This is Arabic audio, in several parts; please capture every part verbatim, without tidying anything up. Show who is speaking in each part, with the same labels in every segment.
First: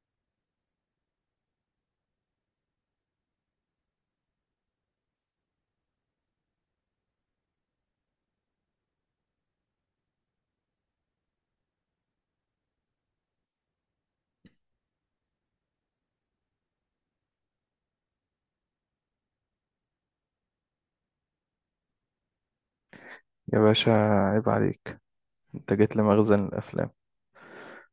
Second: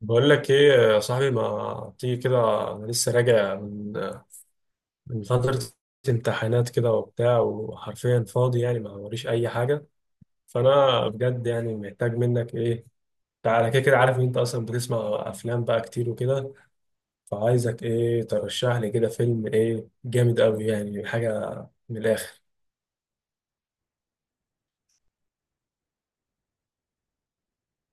Speaker 1: بقول لك ايه يا صاحبي، ما تيجي كده؟ انا لسه راجع من من فترة امتحانات كده وبتاع، وحرفيا فاضي يعني، ما وريش اي حاجة. فانا بجد يعني محتاج منك ايه؟ تعالى كده. كده عارف ان انت اصلا بتسمع افلام بقى كتير وكده، فعايزك ايه ترشح لي كده فيلم ايه جامد قوي، يعني حاجة من الاخر.
Speaker 2: يا باشا، عيب عليك. انت جيت لمخزن الافلام.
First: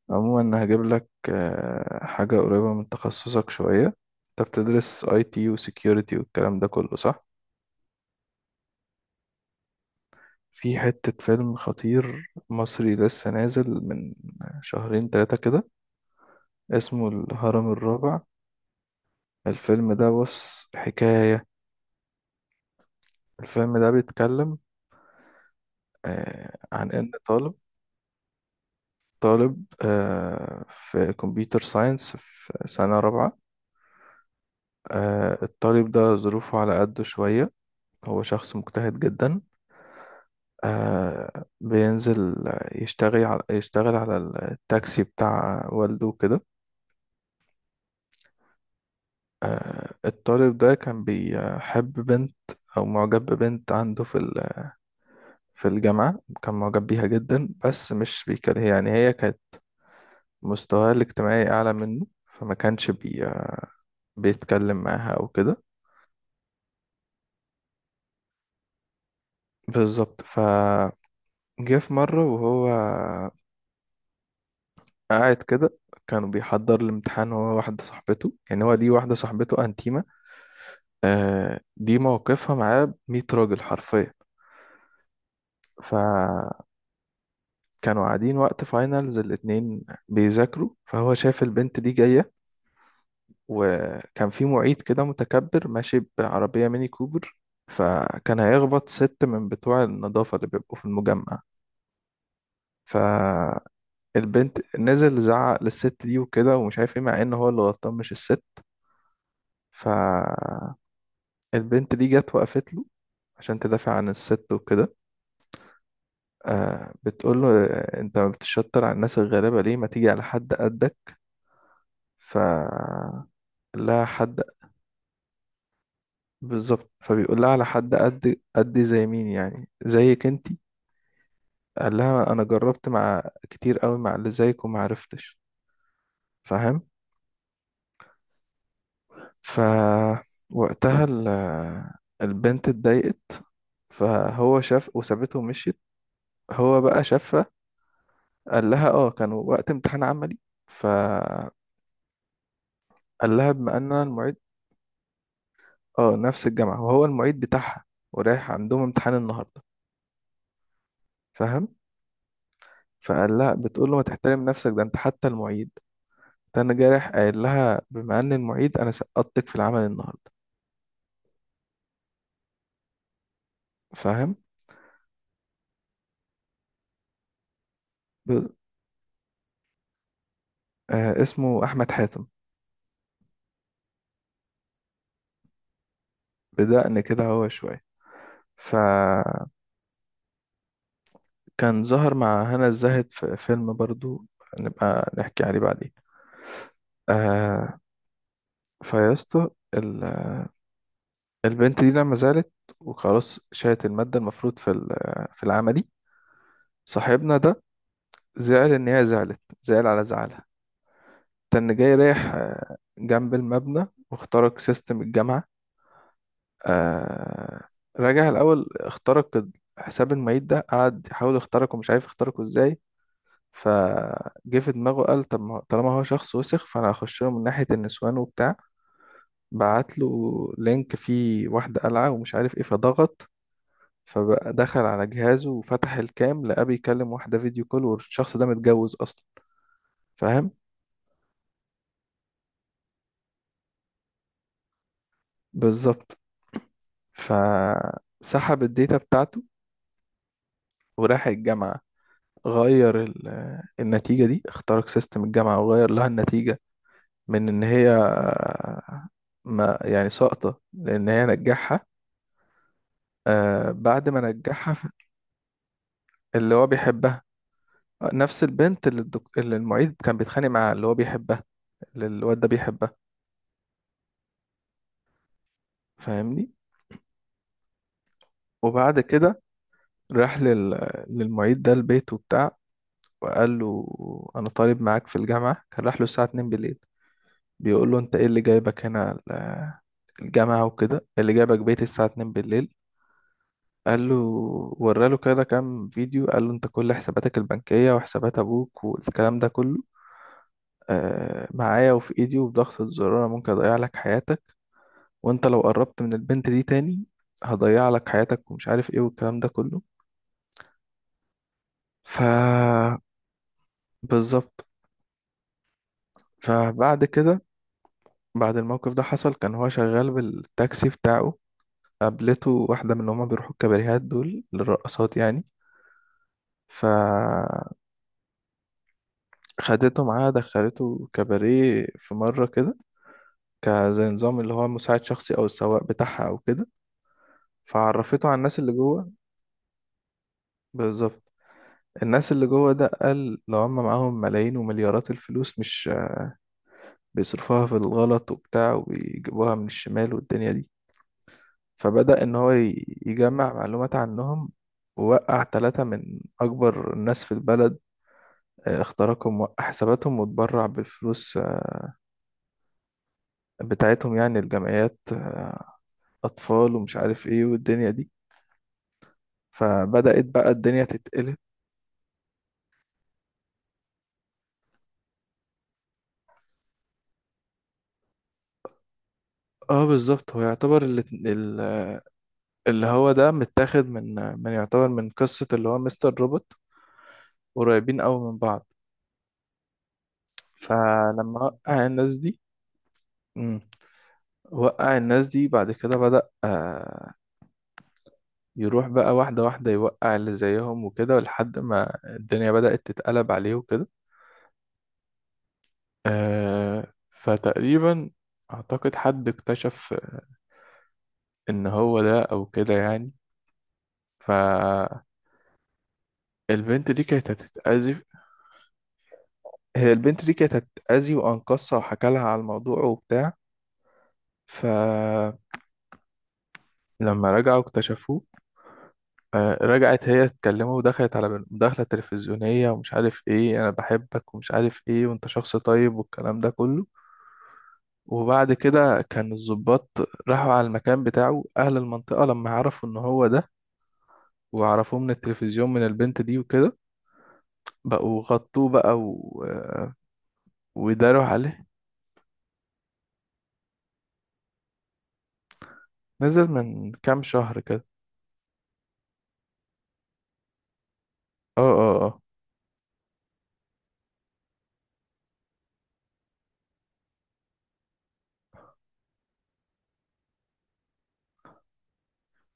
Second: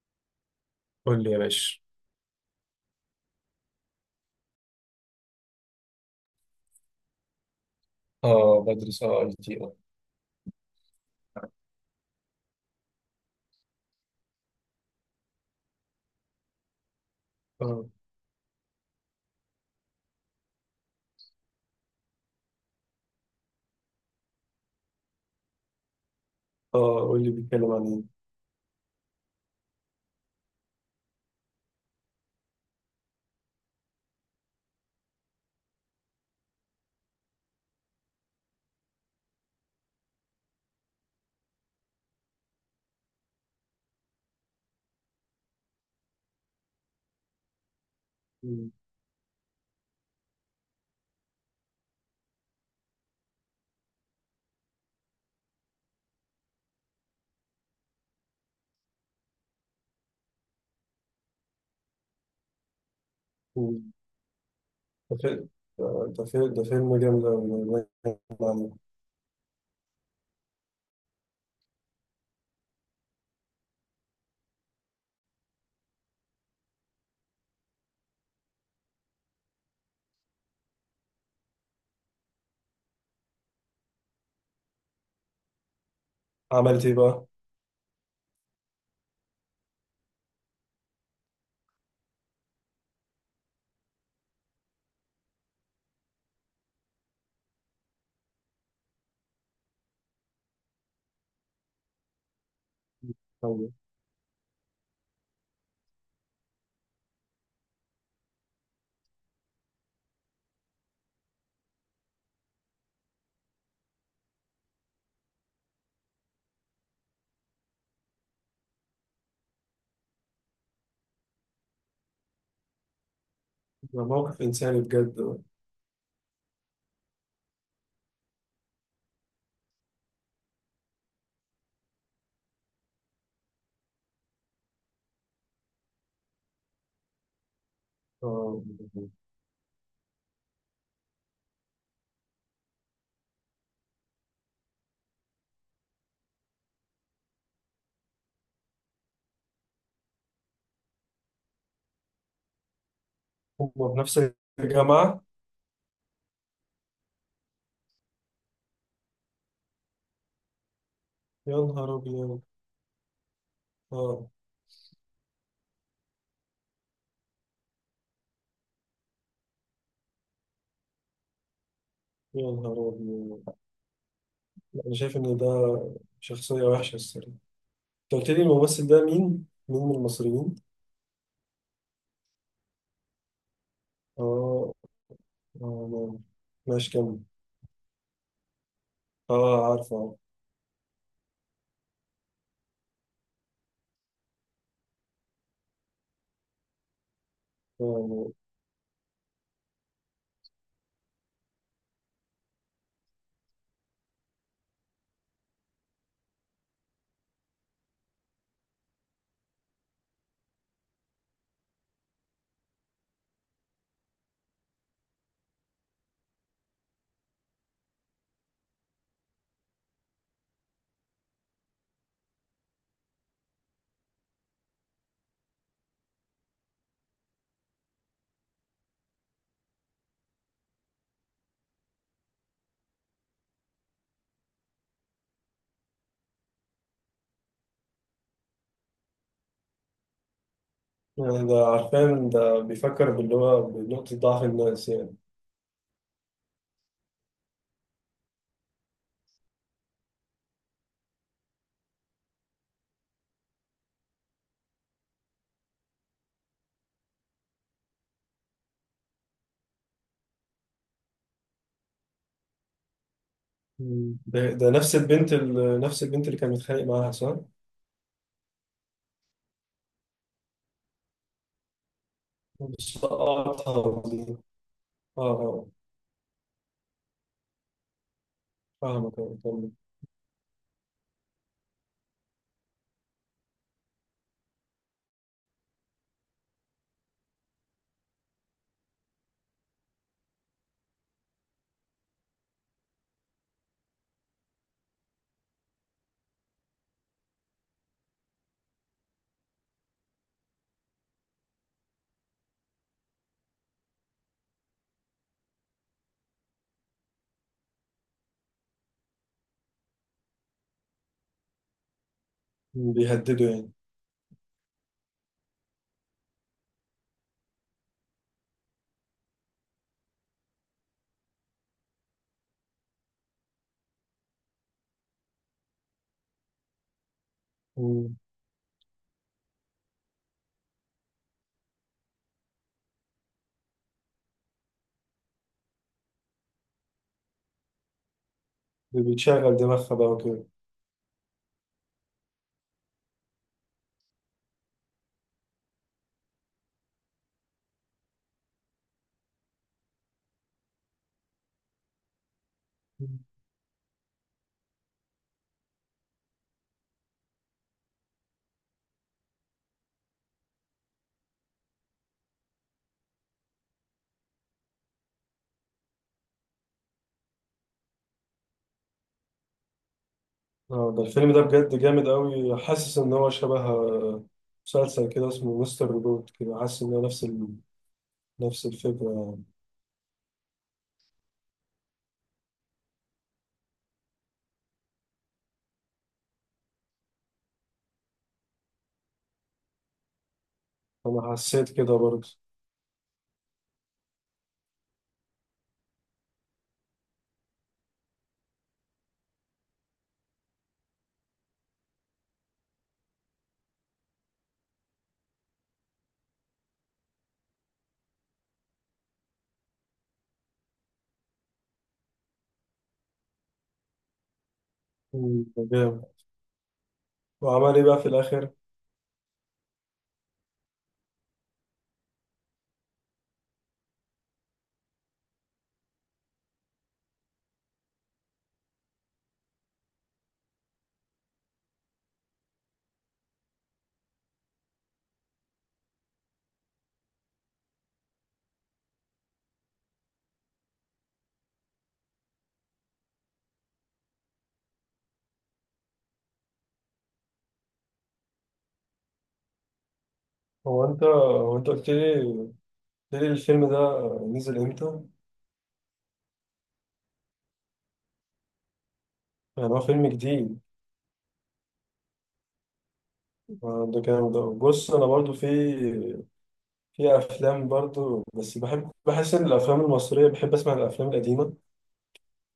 Speaker 2: عموما هجيب لك
Speaker 1: قول لي يا باشا.
Speaker 2: آه، حاجه قريبه من تخصصك شويه. انت بتدرس اي تي وسكيورتي والكلام ده كله، صح؟
Speaker 1: اه بدرس، اه اي تي اه
Speaker 2: في حته فيلم خطير مصري لسه نازل من شهرين ثلاثه كده، اسمه الهرم
Speaker 1: اه
Speaker 2: الرابع. الفيلم ده بص حكايه. الفيلم ده بيتكلم آه، عن
Speaker 1: اه
Speaker 2: ان
Speaker 1: قول لي
Speaker 2: طالب
Speaker 1: بيتكلم عن
Speaker 2: طالب آه، في كمبيوتر ساينس في سنه رابعه. آه، الطالب ده ظروفه على قده شوية. هو شخص مجتهد جدا. آه، بينزل يشتغل على يشتغل على التاكسي بتاع والده كده.
Speaker 1: ايه.
Speaker 2: آه، الطالب ده كان بيحب بنت أو معجب ببنت عنده في ال- في الجامعة. كان معجب بيها جدا، بس مش بيكلم. يعني هي كانت مستواها الاجتماعي أعلى منه، فما كانش بي
Speaker 1: مم.
Speaker 2: بيتكلم معاها
Speaker 1: ده
Speaker 2: أو
Speaker 1: فيلم
Speaker 2: كده.
Speaker 1: ده فيلم ده فيلم جامد أوي.
Speaker 2: بالظبط. فجه في مرة وهو قاعد كده، كانوا بيحضر الامتحان، هو واحدة صاحبته. يعني هو ليه واحدة صاحبته أنتيمة، آه دي موقفها معاه مية راجل حرفيا. فكانوا
Speaker 1: عملت إيه بقى؟
Speaker 2: قاعدين وقت فاينلز الاتنين بيذاكروا، فهو شاف البنت دي جاية، وكان في معيد كده متكبر ماشي بعربية ميني كوبر، فكان هيخبط ست من بتوع النظافة اللي بيبقوا في المجمع. فالبنت،
Speaker 1: أو-
Speaker 2: نزل زعق للست دي وكده ومش عارف ايه، مع ان هو اللي غلطان مش الست. ف البنت دي جت وقفت له عشان تدافع عن الست وكده. آه بتقول له، آه، انت بتشطر على الناس الغلابة، ليه ما تيجي على حد قدك؟ ف
Speaker 1: ده
Speaker 2: لها حد.
Speaker 1: موقف إنساني بجد بقى.
Speaker 2: بالظبط. فبيقول لها، على حد قد قدي زي مين يعني، زيك انتي؟ قال لها، انا جربت مع كتير قوي مع اللي زيك وما عرفتش، فاهم.
Speaker 1: آه،
Speaker 2: ف وقتها ال... آه، البنت اتضايقت، فهو شاف وسابته ومشيت. هو بقى شافها قال لها، اه كانوا وقت امتحان عملي، فقال لها بما ان
Speaker 1: هما في
Speaker 2: انا
Speaker 1: نفس
Speaker 2: المعيد.
Speaker 1: الجامعة.
Speaker 2: اه، نفس الجامعه وهو المعيد بتاعها، ورايح عندهم امتحان النهارده،
Speaker 1: يا
Speaker 2: فاهم.
Speaker 1: نهار أبيض.
Speaker 2: فقال لها بتقول له، ما
Speaker 1: آه
Speaker 2: تحترم نفسك، ده انت حتى المعيد؟ ده انا جاي رايح قايل لها بما ان المعيد انا، سقطتك في العمل النهارده،
Speaker 1: يا نهار أبيض.
Speaker 2: فاهم.
Speaker 1: أنا شايف إن ده شخصية وحشة الصراحة. أنت قلت لي
Speaker 2: ب...
Speaker 1: الممثل ده مين؟ مين من المصريين؟
Speaker 2: آه اسمه احمد حاتم.
Speaker 1: آه. آه. ماشي
Speaker 2: بدقن
Speaker 1: كمل.
Speaker 2: كده هو شويه. فكان
Speaker 1: آه عارفه.
Speaker 2: ظهر مع هنا الزاهد في فيلم برضو، نبقى نحكي عليه بعدين. آه
Speaker 1: آه،
Speaker 2: فيا اسطى، البنت دي لما زعلت وخلاص شالت المادة المفروض في ال- في العملي. صاحبنا ده زعل إن هي زعلت، زعل على زعلها. كان جاي رايح آه، جنب المبنى واخترق سيستم الجامعة. آه، رجع الأول اخترق حساب المعيد ده، قعد يحاول يخترقه مش عارف يخترقه ازاي. فجه في دماغه قال، طب ما- هو- طالما هو شخص وسخ، فأنا هخش له من ناحية النسوان وبتاع. بعت له لينك فيه واحدة قلعة ومش عارف ايه، فضغط، فدخل على جهازه وفتح الكام، لقاه بيكلم واحدة فيديو كول، والشخص ده متجوز أصلا، فاهم.
Speaker 1: يعني ده عارفان ده بيفكر باللي هو بنقطة ضعف الناس يعني.
Speaker 2: بالظبط. فسحب الداتا بتاعته وراح الجامعة، غير ال- النتيجة دي، اخترق سيستم الجامعة وغير لها النتيجة، من إن هي ما يعني ساقطة، لأن هي نجحها. آه، بعد
Speaker 1: مم.
Speaker 2: ما
Speaker 1: ده ده
Speaker 2: نجحها في-
Speaker 1: نفس البنت ال- نفس البنت اللي كان
Speaker 2: اللي هو
Speaker 1: متخانق معاها،
Speaker 2: بيحبها،
Speaker 1: صح؟
Speaker 2: نفس البنت اللي, الدك... اللي المعيد كان بيتخانق معاها، اللي هو بيحبها، اللي الواد ده بيحبها،
Speaker 1: بس قطعتها دي. اه، اه
Speaker 2: فاهمني. وبعد
Speaker 1: فاهمك، اه
Speaker 2: كده
Speaker 1: كمل.
Speaker 2: راح لل... للمعيد ده البيت وبتاع، وقال له، انا طالب معاك في الجامعه. كان راح له الساعه اثنين بالليل، بيقول له، انت ايه اللي جايبك هنا ال- الجامعه وكده، إيه اللي جايبك بيت الساعه اتنين بالليل؟ قال له، وراله كده كام فيديو، قال له، انت كل حساباتك البنكيه وحسابات ابوك والكلام ده كله آه، معايا وفي ايدي، وبضغطة زرار أنا ممكن اضيع لك حياتك، وانت لو قربت من البنت دي تاني هضيع لك حياتك ومش عارف ايه والكلام ده كله. ف
Speaker 1: مم، بيهددوا يعني.
Speaker 2: بالظبط. فبعد كده، بعد الموقف ده حصل، كان هو شغال بالتاكسي بتاعه، قابلته واحدة من اللي هما بيروحوا الكباريهات دول للرقصات يعني، فخدته
Speaker 1: مم.
Speaker 2: معاها دخلته كباريه في مرة كده، كزي نظام اللي هو مساعد شخصي أو السواق بتاعها أو كده، فعرفته على الناس اللي
Speaker 1: ده
Speaker 2: جوه.
Speaker 1: بيتشغل دماغها بقى وكده.
Speaker 2: بالظبط. الناس اللي جوه ده، قال لو هم معاهم ملايين ومليارات الفلوس، مش بيصرفوها في الغلط وبتاع، وبيجيبوها من الشمال والدنيا دي. فبدأ إن هو ي-
Speaker 1: مم.
Speaker 2: يجمع معلومات عنهم، ووقع ثلاثة من أكبر الناس في البلد. آه، اخترقهم، وقع حساباتهم واتبرع بالفلوس آه، بتاعتهم، يعني الجمعيات، آه، أطفال ومش عارف إيه والدنيا دي. فبدأت بقى الدنيا
Speaker 1: اه، ده الفيلم
Speaker 2: تتقلب.
Speaker 1: ده بجد جامد قوي، حاسس ان هو شبه آه، مسلسل كده اسمه مستر روبوت كده، حاسس ان هو نفس ال... نفس الفكرة يعني.
Speaker 2: اه، بالظبط. هو يعتبر اللي, اللي هو ده متاخد من من يعتبر من قصة اللي هو مستر روبوت، قريبين قوي من بعض.
Speaker 1: انا
Speaker 2: فلما
Speaker 1: حسيت
Speaker 2: وقع
Speaker 1: كده
Speaker 2: الناس
Speaker 1: برضه.
Speaker 2: دي. مم. وقع الناس دي، بعد كده بدأ يروح بقى واحدة واحدة يوقع اللي زيهم وكده، لحد ما الدنيا بدأت تتقلب عليه وكده. آه فتقريبا أعتقد حد اكتشف إن هو ده أو كده يعني، فالبنت
Speaker 1: مم، ده جامد.
Speaker 2: دي كانت
Speaker 1: وعمل ايه
Speaker 2: هتتأذي.
Speaker 1: بقى في الاخر؟
Speaker 2: هي البنت دي كانت هتتأذي، وأنقذها وحكى لها على الموضوع وبتاع، فلما رجعوا اكتشفوه. آه، رجعت هي تكلمه ودخلت على مداخلة تلفزيونية ومش عارف ايه، أنا بحبك ومش عارف ايه وأنت شخص طيب والكلام ده كله. وبعد كده كان الضباط راحوا على المكان بتاعه، أهل المنطقة لما عرفوا إن هو ده وعرفوه من التلفزيون من البنت دي وكده، بقوا غطوه بقى و...
Speaker 1: هو انت
Speaker 2: وداروا
Speaker 1: هو
Speaker 2: عليه.
Speaker 1: انت قلت لي قلت لي الفيلم ده نزل امتى؟
Speaker 2: نزل من كام شهر كده.
Speaker 1: يعني هو فيلم جديد.
Speaker 2: اه، اه، اه.
Speaker 1: آه، ده جامد أوي. بص، انا برضو في في افلام برضو، بس بحب، بحس ان الافلام المصريه، بحب اسمع الافلام القديمه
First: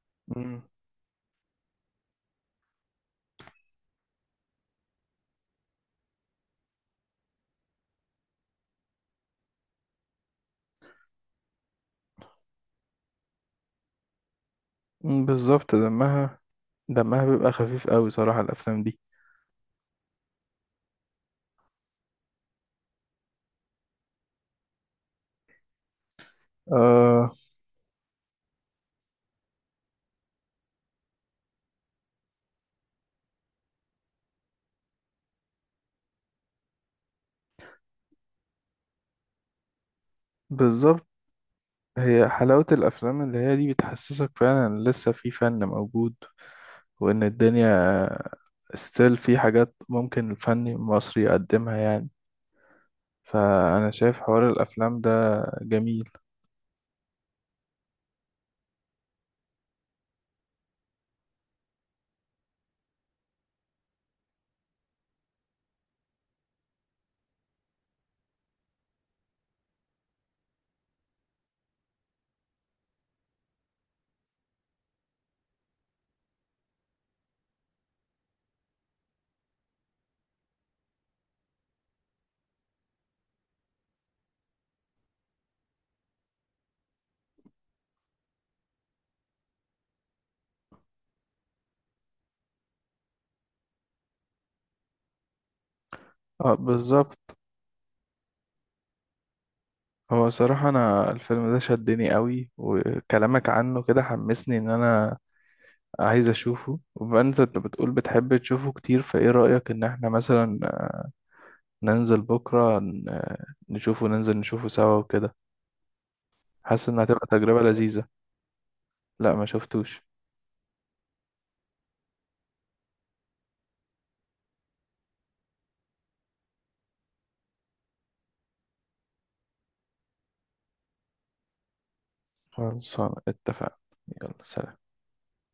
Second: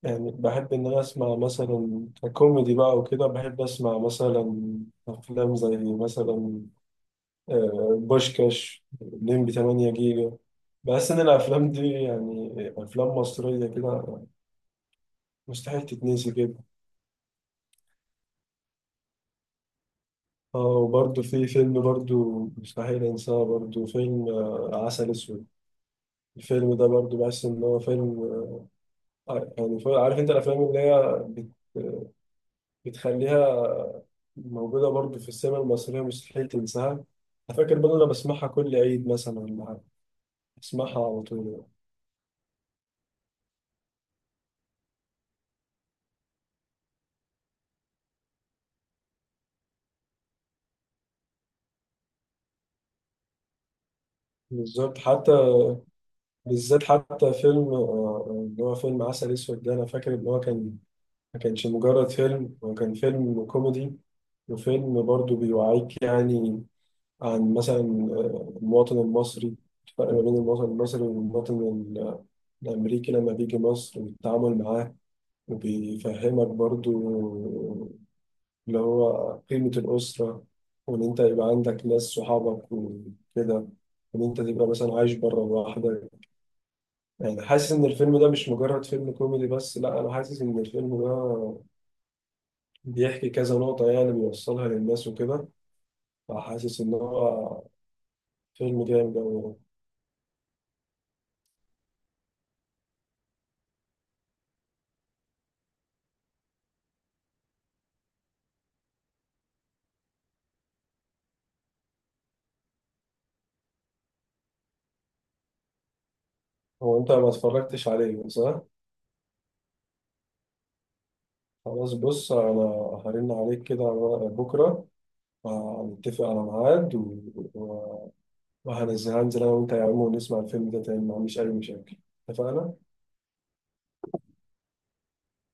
Speaker 1: يعني.
Speaker 2: مم.
Speaker 1: بحب ان انا اسمع مثلا كوميدي بقى وكده، بحب اسمع مثلا افلام زي مثلا آه، بوشكاش، لمبي تمن جيجا. بحس ان الافلام دي يعني افلام مصريه كده
Speaker 2: مم، بالظبط.
Speaker 1: مستحيل تتنسي
Speaker 2: دمها
Speaker 1: كده.
Speaker 2: دمها بيبقى خفيف قوي صراحة، الأفلام دي.
Speaker 1: اه، وبرضه في فيلم برضه مستحيل انساه، برضه فيلم آه، عسل اسود. الفيلم ده برضو
Speaker 2: آه
Speaker 1: بحس إن هو فيلم آه، يعني شوية- عارف انت الافلام اللي هي بت- بتخليها موجوده برضو في السينما المصريه مستحيل تنساها. أنا فاكر برضو انا بسمعها كل عيد مثلا ولا حاجة. بسمعها
Speaker 2: بالظبط.
Speaker 1: على طول.
Speaker 2: هي حلاوة الأفلام اللي هي دي بتحسسك فعلا إن لسه في فن موجود، وإن الدنيا ستيل في حاجات ممكن الفن المصري يقدمها يعني. فأنا شايف حوار
Speaker 1: بالظبط،
Speaker 2: الأفلام
Speaker 1: حتى
Speaker 2: ده جميل.
Speaker 1: بالذات حتى فيلم آه، اللي هو فيلم عسل اسود ده، انا فاكر ان هو كان، ما كانش مجرد فيلم، هو كان فيلم كوميدي وفيلم برضو بيوعيك يعني عن مثلا آه، المواطن المصري، الفرق ما بين المواطن المصري والمواطن ال- الامريكي لما بيجي مصر والتعامل معاه، وبيفهمك برضو اللي هو قيمة الأسرة، وإن أنت يبقى عندك ناس صحابك وكده، وإن أنت تبقى مثلا عايش بره لوحدك. يعني حاسس إن الفيلم ده مش مجرد فيلم كوميدي بس، لا أنا حاسس إن الفيلم ده بيحكي كذا نقطة يعني بيوصلها للناس وكده.
Speaker 2: اه،
Speaker 1: فحاسس إن
Speaker 2: بالظبط.
Speaker 1: هو فيلم جامد أوي.
Speaker 2: هو صراحة أنا الفيلم ده شدني قوي، وكلامك عنه كده حمسني إن أنا عايز أشوفه. وبما إن أنت بتقول بتحب تشوفه كتير، فإيه رأيك إن إحنا مثلا ننزل بكرة ن- نشوفه، ننزل نشوفه سوا وكده؟ حاسس
Speaker 1: هو
Speaker 2: إنها
Speaker 1: أنت
Speaker 2: هتبقى
Speaker 1: ما
Speaker 2: تجربة
Speaker 1: اتفرجتش
Speaker 2: لذيذة.
Speaker 1: عليه، صح؟
Speaker 2: لا، ما شفتوش.
Speaker 1: خلاص بص، أنا هرن عليك كده على ورقة بكرة، هنتفق على ميعاد و... و... وهنزل هنزل انا وانت يا عم ونسمع الفيلم ده تاني. ما عنديش اي مشاكل. اتفقنا؟
Speaker 2: خلاص، اتفقنا. يلا سلام.